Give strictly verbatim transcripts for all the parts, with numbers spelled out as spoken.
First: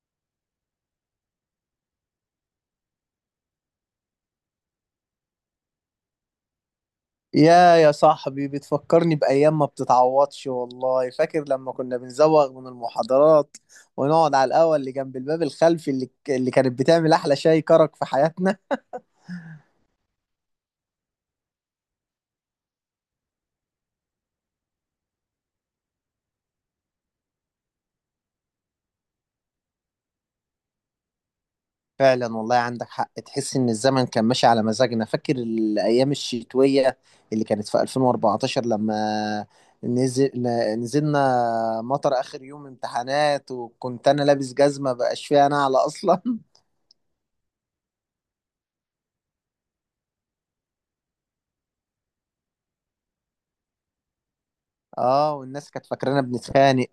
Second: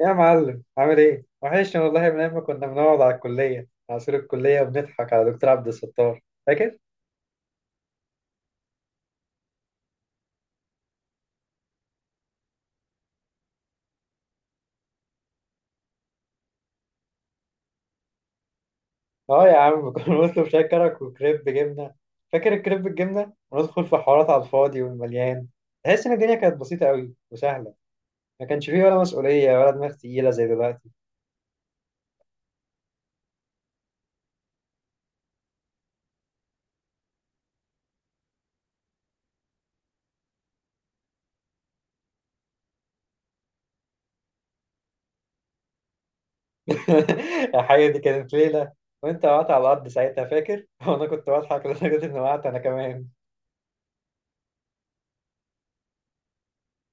يا معلم عامل ايه؟ وحشني والله من ايام ما كنا بنقعد على الكلية على سور الكلية وبنضحك على دكتور عبد الستار. فاكر؟ يا يا صاحبي، بتفكرني بأيام ما بتتعوضش. والله فاكر لما كنا بنزوغ من المحاضرات ونقعد على القهوة اللي جنب الباب الخلفي، اللي اللي كانت بتعمل أحلى شاي كرك في حياتنا. اه يا عم، كنا بنطلب شاي كرك وكريب جبنة. فاكر الكريب بالجبنة؟ وندخل في حوارات على الفاضي والمليان. تحس ان الدنيا كانت بسيطة قوي وسهلة. ما كانش فيه ولا مسؤولية ولا دماغ تقيلة زي دلوقتي. فعلا، والله عندك حق، تحس إن الزمن كان ماشي على مزاجنا. فاكر الأيام الشتوية اللي كانت في ألفين وأربعة عشر لما نزل ن- نزلنا مطر آخر يوم امتحانات، وكنت أنا لابس جزمة بقاش فيها نعلة أصلا يا حقيقة دي كانت ليلة. وانت وقعت على الأرض ساعتها فاكر؟ وانا كنت بضحك لدرجة اني وقعت انا كمان. اه، والناس كانت فاكرانا بنتخانق.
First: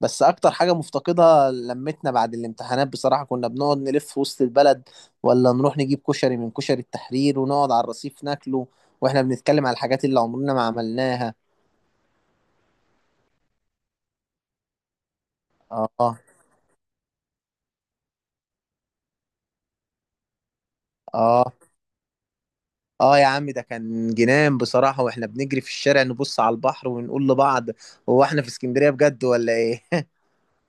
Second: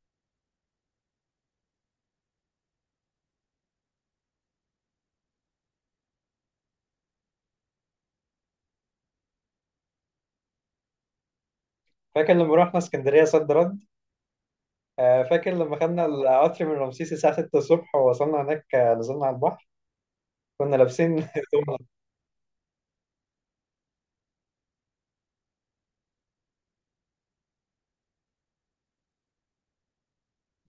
بس اكتر حاجة مفتقدها لمتنا بعد الامتحانات، بصراحة كنا بنقعد نلف في وسط البلد، ولا نروح نجيب كشري من كشري التحرير ونقعد على الرصيف ناكله واحنا بنتكلم على الحاجات اللي عمرنا ما عملناها. فاكر لما رحنا اسكندرية صد رد؟ آه، فاكر لما خدنا اه، القطر من رمسيس الساعة ستة الصبح ووصلنا هناك. آه، نزلنا على البحر. كنا لابسين اه، هدوم. اه يا عم، ده كان جنان بصراحة، واحنا بنجري في الشارع نبص على البحر ونقول لبعض: هو احنا في اسكندرية بجد ولا ايه؟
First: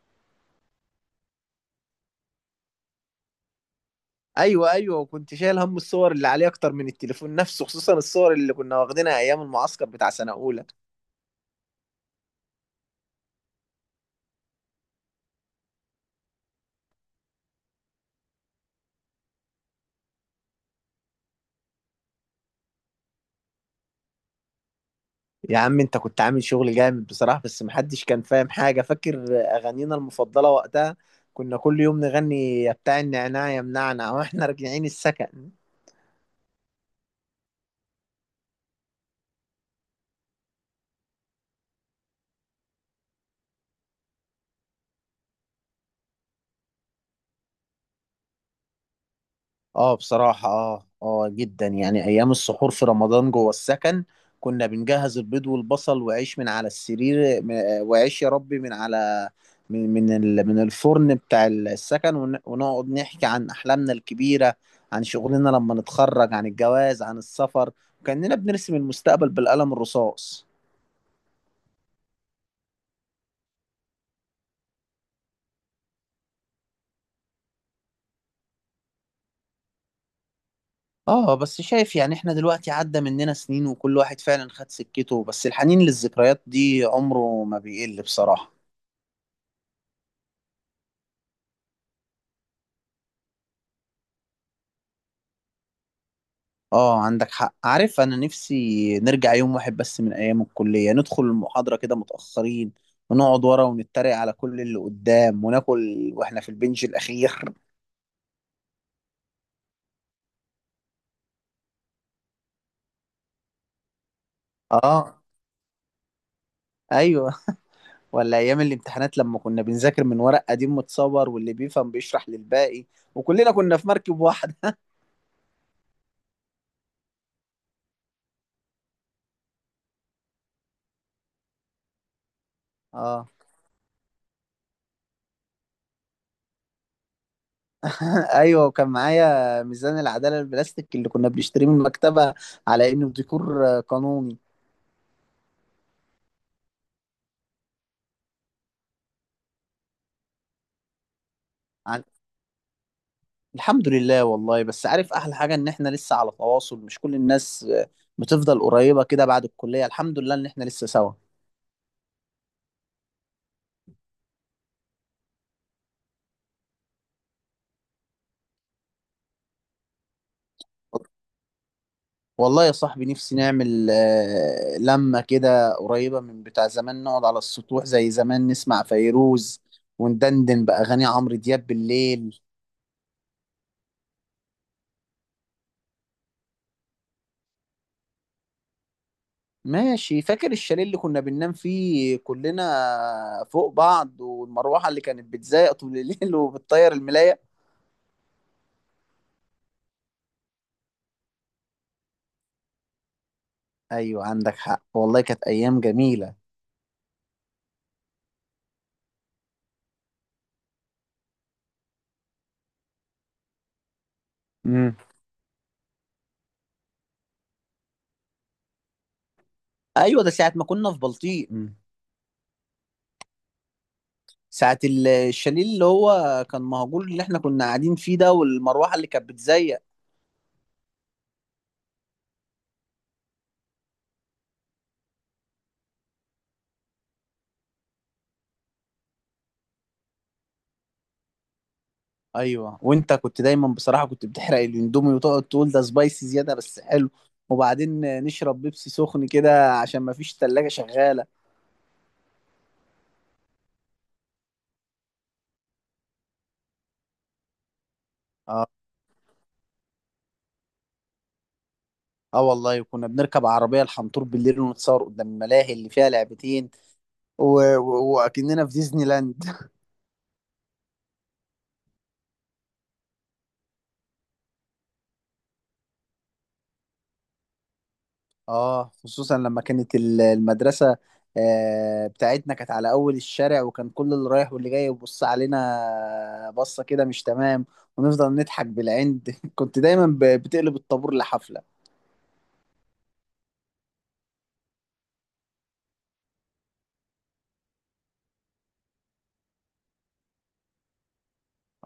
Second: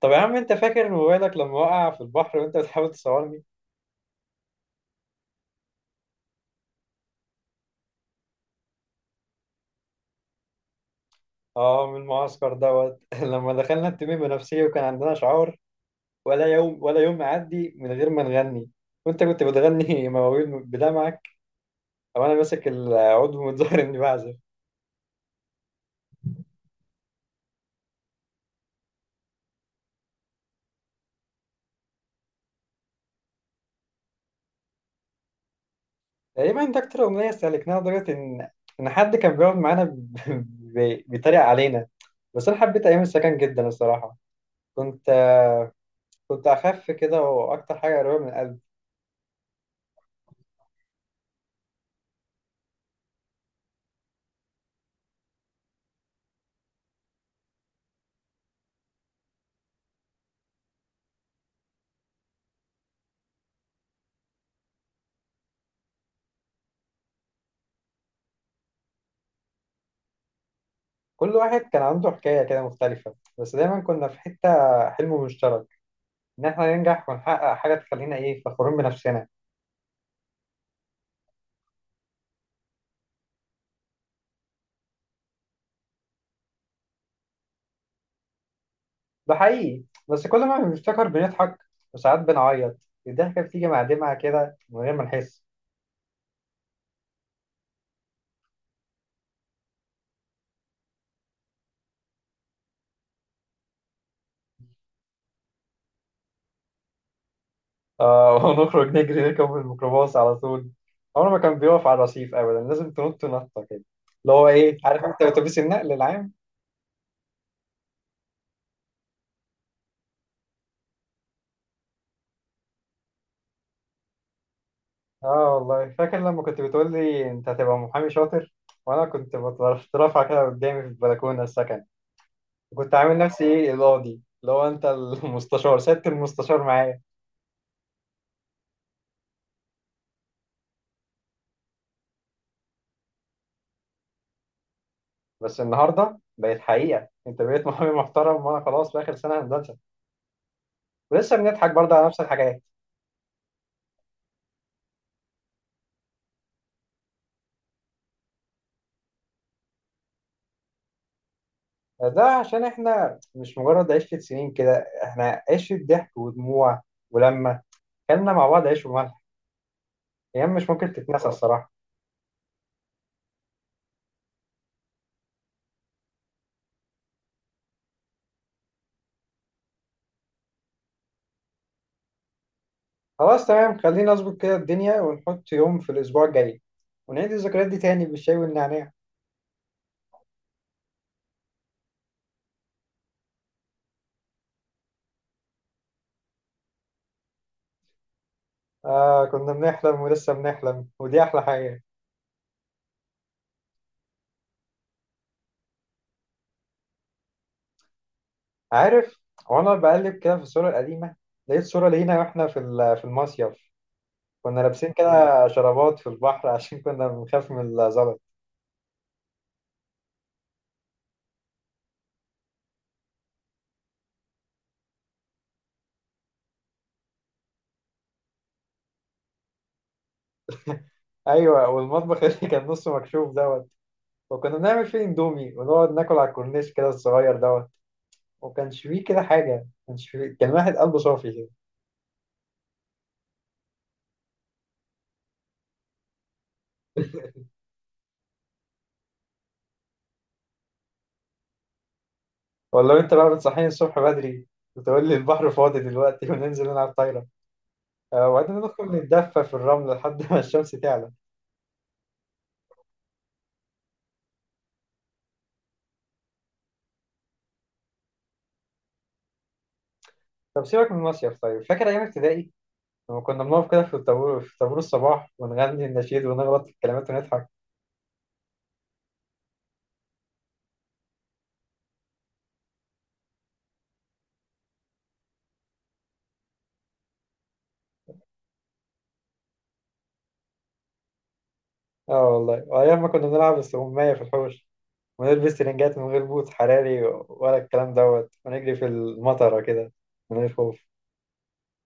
طب يا عم انت فاكر موبايلك لما وقع في البحر وانت بتحاول تصورني؟ ايوه، ايوه، وكنت شايل هم الصور اللي عليه اكتر من التليفون نفسه، خصوصا الصور اللي كنا واخدينها ايام المعسكر بتاع سنة اولى. اه، من المعسكر دوت. لما دخلنا التميم بنفسية وكان عندنا شعار، ولا يوم ولا يوم يعدي من غير ما نغني. وانت كنت بتغني مواويل بدمعك، او انا ماسك العود ومتظاهر اني بعزف. يا عم انت كنت عامل شغل جامد بصراحة، بس محدش كان فاهم حاجة. فاكر أغانينا المفضلة وقتها؟ كنا كل يوم نغني يا بتاع النعناع يا منعنع واحنا راجعين السكن. تقريبا ده اكتر اغنية استهلكناها لدرجة ان ان حد كان بيقعد معانا ب- ب- بيتريق علينا. بس انا حبيت ايام السكن جدا الصراحة. كنت كنت أخف كده، وأكتر حاجة قريبة من القلب. اه بصراحة، اه، اه جدا. يعني ايام السحور في رمضان جوه السكن كنا بنجهز البيض والبصل وعيش من على السرير، م- وعيش يا ربي من على من من ال- من الفرن بتاع السكن، ون- ونقعد نحكي عن احلامنا الكبيرة، عن شغلنا لما نتخرج، عن الجواز، عن السفر. كأننا بنرسم المستقبل بالقلم الرصاص. كل واحد كان عنده حكاية كده مختلفة، بس دايما كنا في حتة، حلم مشترك، إن إحنا ننجح ونحقق حاجة تخلينا إيه فخورين بنفسنا. اه، بس شايف يعني احنا دلوقتي عدى مننا سنين، وكل واحد فعلا خد سكته، بس الحنين للذكريات دي عمره ما بيقل بصراحة. ده حقيقي، بس كل ما بنفتكر بنضحك وساعات بنعيط. الضحكة بتيجي مع دمعة كده من غير ما نحس. اه، عندك حق. عارف، انا نفسي نرجع يوم واحد بس من ايام الكلية، ندخل المحاضرة كده متأخرين، ونقعد ورا ونتريق على كل اللي قدام، وناكل واحنا في البنج الاخير. آه، ونخرج نجري نركب الميكروباص على طول. عمره ما كان بيقف على الرصيف أبدا، لازم تنط نطة كده. اللي هو إيه، عارف أنت، اه، أتوبيس النقل العام. ايوه، ولا ايام الامتحانات لما كنا بنذاكر من ورق قديم متصور، واللي بيفهم بيشرح للباقي، وكلنا كنا في مركب واحدة. اه والله فاكر لما كنت بتقول لي انت هتبقى محامي شاطر، وانا كنت بترفع كده قدامي في البلكونه السكن. وكنت عامل اه نفسي ايه القاضي، اللي هو انت المستشار، سيادة المستشار معايا. ايوه، وكان معايا ميزان العدالة البلاستيك اللي كنا بنشتريه من المكتبة على انه ديكور قانوني. بس النهارده بقت حقيقه، انت بقيت محامي محترم، وانا خلاص في اخر سنه هندسه. ولسه بنضحك برضه على نفس الحاجات. الحمد لله والله. بس عارف احلى حاجه ان احنا لسه على تواصل؟ مش كل الناس آه، بتفضل قريبه كده بعد الكليه. الحمد لله ان احنا لسه سوا. ده عشان احنا مش مجرد عشره سنين كده، احنا عشره ضحك ودموع. ولما كلنا مع بعض عيش وملح، ايام مش ممكن تتنسى الصراحه. والله يا صاحبي، نفسي نعمل آه، لمة كده قريبة من بتاع زمان، نقعد على السطوح زي زمان، نسمع فيروز وندندن بأغاني عمرو دياب بالليل. خلاص تمام، خلينا نظبط كده الدنيا ونحط يوم في الأسبوع الجاي، ونعيد الذكريات دي تاني بالشاي والنعناع. ماشي. فاكر الشاليه اللي كنا بننام فيه كلنا فوق بعض، والمروحة اللي كانت بتزايق طول الليل وبتطير الملاية؟ آه كنا بنحلم، ولسه بنحلم، ودي أحلى حاجة. أيوة عندك حق، والله كانت أيام جميلة. عارف، وأنا بقلب كده في الصورة القديمة لقيت صورة لينا وإحنا في ال- في المصيف. كنا لابسين كده شرابات في البحر عشان كنا بنخاف من الزلط. ايوه، ده ساعه ما كنا في بلطيق، ساعه ال- الشاليه اللي هو كان مهجور اللي احنا كنا قاعدين فيه ده، والمروحه اللي كانت بتزيق. أيوة، والمطبخ اللي كان نصه مكشوف دوت، وكنا بنعمل فيه إندومي ونقعد ناكل على الكورنيش كده الصغير دوت. وكانش فيه كده حاجة، كانش فيه كان واحد قلبه صافي كده. ايوه، وانت كنت دايما بصراحه كنت بتحرق الاندومي، وتقعد تقول ده سبايسي زياده بس حلو، وبعدين نشرب بيبسي سخن كده عشان ما فيش تلاجة شغاله. ولا انت بقى بتصحيني الصبح بدري، وتقول لي البحر فاضي دلوقتي وننزل نلعب طايره. آه، وبعدين اه، ندخل نتدفى في الرمل لحد ما الشمس تعلى. اه والله كنا بنركب عربيه الحنطور بالليل ونتصور قدام الملاهي اللي فيها لعبتين، و... و... واكننا في ديزني لاند. طب سيبك من المصيف، طيب فاكر ايام ابتدائي؟ لما كنا بنقف كده في الطابور، في طابور الصباح ونغني النشيد ونغلط في الكلمات ونضحك. اه، خصوصا لما كانت ال- المدرسة آه، بتاعتنا كانت على أول الشارع، وكان كل اللي رايح واللي جاي يبص علينا بصة كده مش تمام، ونفضل نضحك بالعند كنت دايما ب- بتقلب الطابور لحفلة. اه والله، وايام ما كنا بنلعب استغمايه في الحوش، ونلبس ترنجات من غير بوت حراري ولا الكلام دوت، ونجري في المطره كده من غير خوف.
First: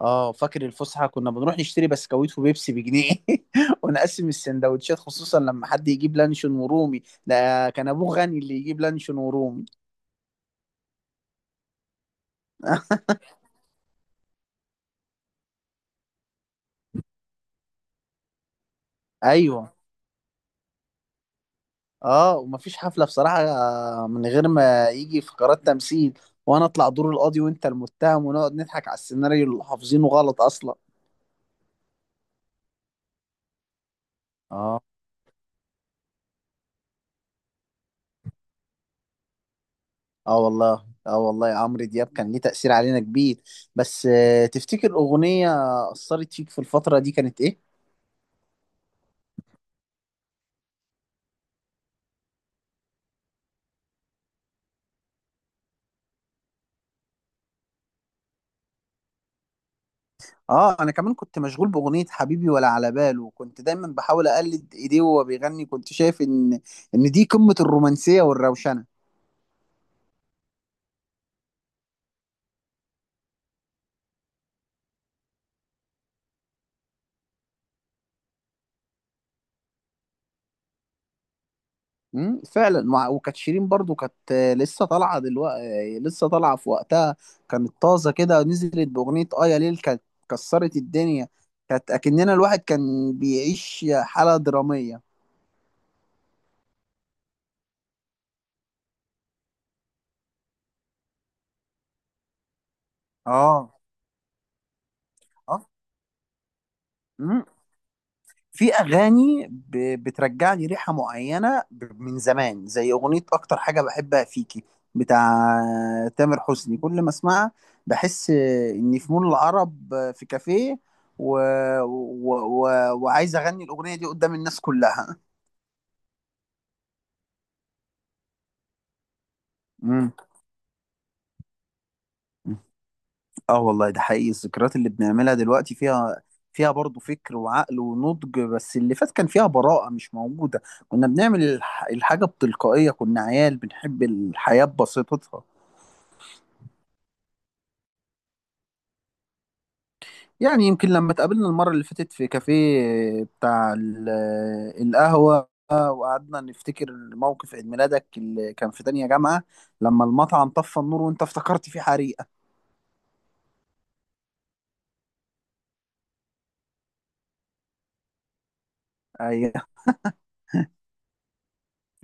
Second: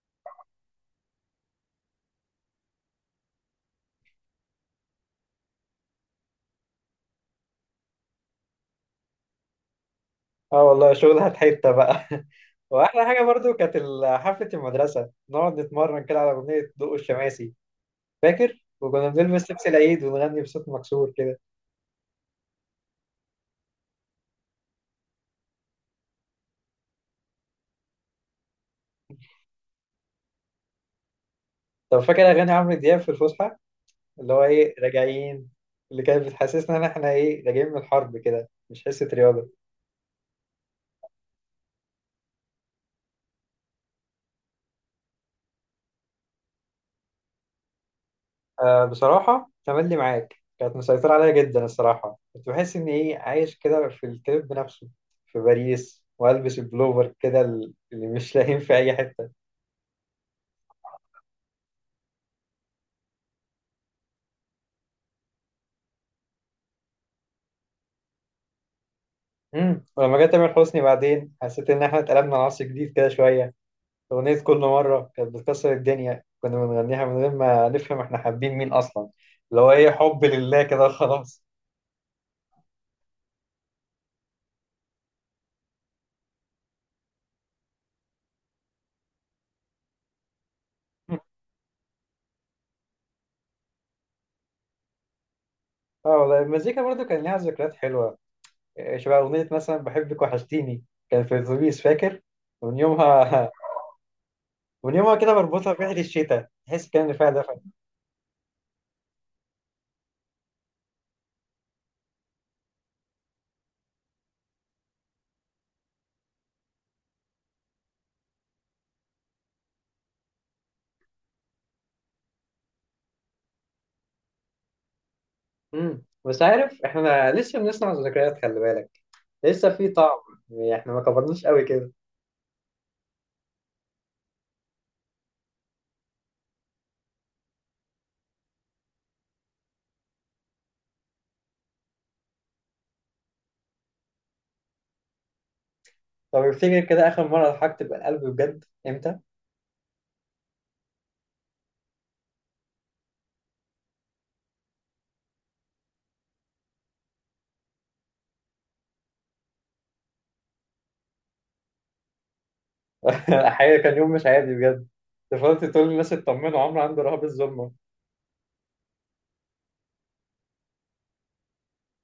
اه، فاكر الفسحة كنا بنروح نشتري بسكويت وبيبسي بجنيه ونقسم السندوتشات، خصوصا لما حد يجيب لانشون ورومي، ده كان أبوه غني اللي يجيب لانشون ورومي. اه والله شغلها في حته بقى. واحلى حاجه برضو كانت ال- حفله المدرسه، نقعد نتمرن كده على اغنيه ضوء الشماسي. فاكر؟ وكنا بنلبس لبس أيوه، العيد ونغني بصوت مكسور كده. اه، ومفيش حفلة بصراحة من غير ما يجي فقرات تمثيل، وانا اطلع دور القاضي وانت المتهم، ونقعد نضحك على السيناريو اللي حافظينه غلط اصلا. طب فاكر اغاني عمرو دياب في الفسحه، اللي هو ايه اه، راجعين؟ اللي كانت بتحسسنا ان احنا ايه راجعين من الحرب كده، مش حصه رياضه. اه والله، اه والله، عمرو دياب كان ليه تأثير علينا كبير. بس آه، تفتكر أغنية أثرت فيك في الفترة دي كانت ايه؟ آه بصراحه، تملي معاك كانت مسيطره عليا جدا الصراحه. كنت بحس ان ايه عايش كده في الكليب بنفسه، في باريس والبس البلوفر كده اللي مش لاقيين في اي حته. اه، انا كمان كنت مشغول بأغنية حبيبي ولا على باله، وكنت دايما بحاول اقلد ايديه وهو بيغني، كنت شايف ان ان دي قمة الرومانسية والروشنة. امم ولما جه تامر حسني بعدين حسيت ان احنا اتقلبنا عصر جديد كده شويه. اغنيه كل مره كانت بتكسر الدنيا، كنا بنغنيها من غير ما نفهم احنا حابين مين اصلا، اللي هو ايه حب لله كده خلاص. امم فعلا. وع- وكانت شيرين برضو كانت آه، لسه طالعه دلوقتي، لسه طالعه في وقتها، كانت طازه كده. نزلت باغنيه اه يا ليل، كانت كسرت الدنيا. كانت اكننا الواحد كان بيعيش حاله دراميه. اه والله، المزيكا برضو كان ليها ذكريات حلوه. إيه، شبه اغنيه مثلا بحبك وحشتيني، كان في الاتوبيس فاكر؟ ومن يومها اه، ومن يومها كده بربطها بريحه الشتاء، تحس كان اللي فيها اه، دفى. في اغاني ب- بترجع لي ريحه معينه ب- من زمان، زي اغنيه اكتر حاجه بحبها فيكي بتاع تامر حسني. كل ما اسمعها بحس اني في مول العرب، في كافيه، و... و... و... وعايز اغني الاغنيه دي قدام الناس كلها. امم بس عارف، احنا لسه بنصنع ذكريات، خلي بالك لسه في مم. طعم. يعني احنا ما كبرناش قوي كده. اه والله، ده حقيقي. الذكريات اللي بنعملها دلوقتي فيها فيها برضه فكر وعقل ونضج، بس اللي فات كان فيها براءة مش موجودة. كنا بنعمل الح- الحاجة بتلقائية، كنا عيال بنحب الحياة ببساطتها. طب افتكر كده آخر مرة ضحكت بالقلب بجد إمتى؟ يعني يمكن لما اتقابلنا المرة اللي فاتت في كافيه بتاع ال- القهوة، وقعدنا نفتكر موقف عيد ميلادك اللي كان في تانية جامعة، لما المطعم طفى النور وانت افتكرت فيه حريقة. الحقيقة كان يوم مش عادي بجد. أنت فضلت تقول للناس اطمنوا، عمرو عنده رهاب الظلمة. ايوه،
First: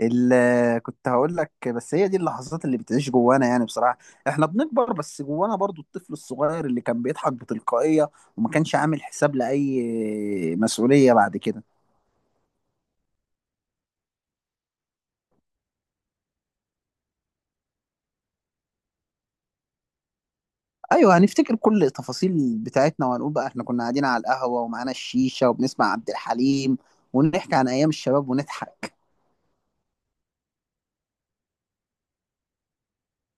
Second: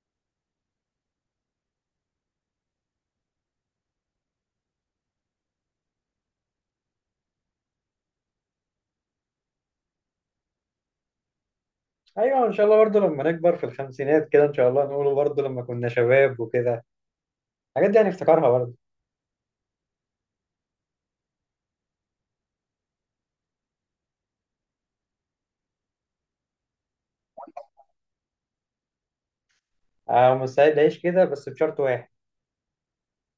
ال- كنت هقول لك، بس هي دي اللحظات اللي بتعيش جوانا، يعني بصراحة احنا بنكبر، بس جوانا برضو الطفل الصغير اللي كان بيضحك بتلقائية وما كانش عامل حساب لأي مسؤولية بعد كده. أيوة، إن شاء الله برضه لما نكبر في الخمسينات كده، إن شاء الله نقوله برضه لما كنا شباب وكده الحاجات دي هنفتكرها برضه. ايوه، هنفتكر كل التفاصيل بتاعتنا، وهنقول بقى احنا كنا قاعدين على القهوه ومعانا الشيشه، وبنسمع عبد الحليم، ونحكي عن ايام الشباب ونضحك. أنا مستعد أعيش كده بس بشرط واحد،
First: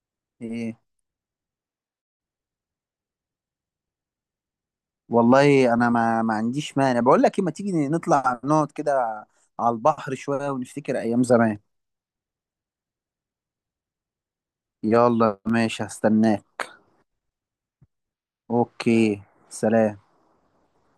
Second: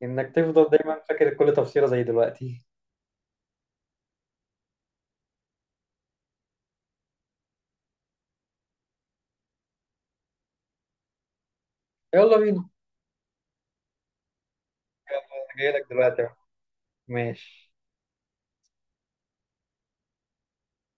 إنك تفضل ايه، دايما فاكر كل تفصيلة زي دلوقتي. والله انا ما ما عنديش مانع. بقول لك ايه، ما تيجي نطلع نقعد كده على البحر شويه ونفتكر ايام زمان؟ يلا بينا، يلا، يلا أنا ماشي، جايلك دلوقتي أهو. هستناك. ماشي. اوكي. سلام.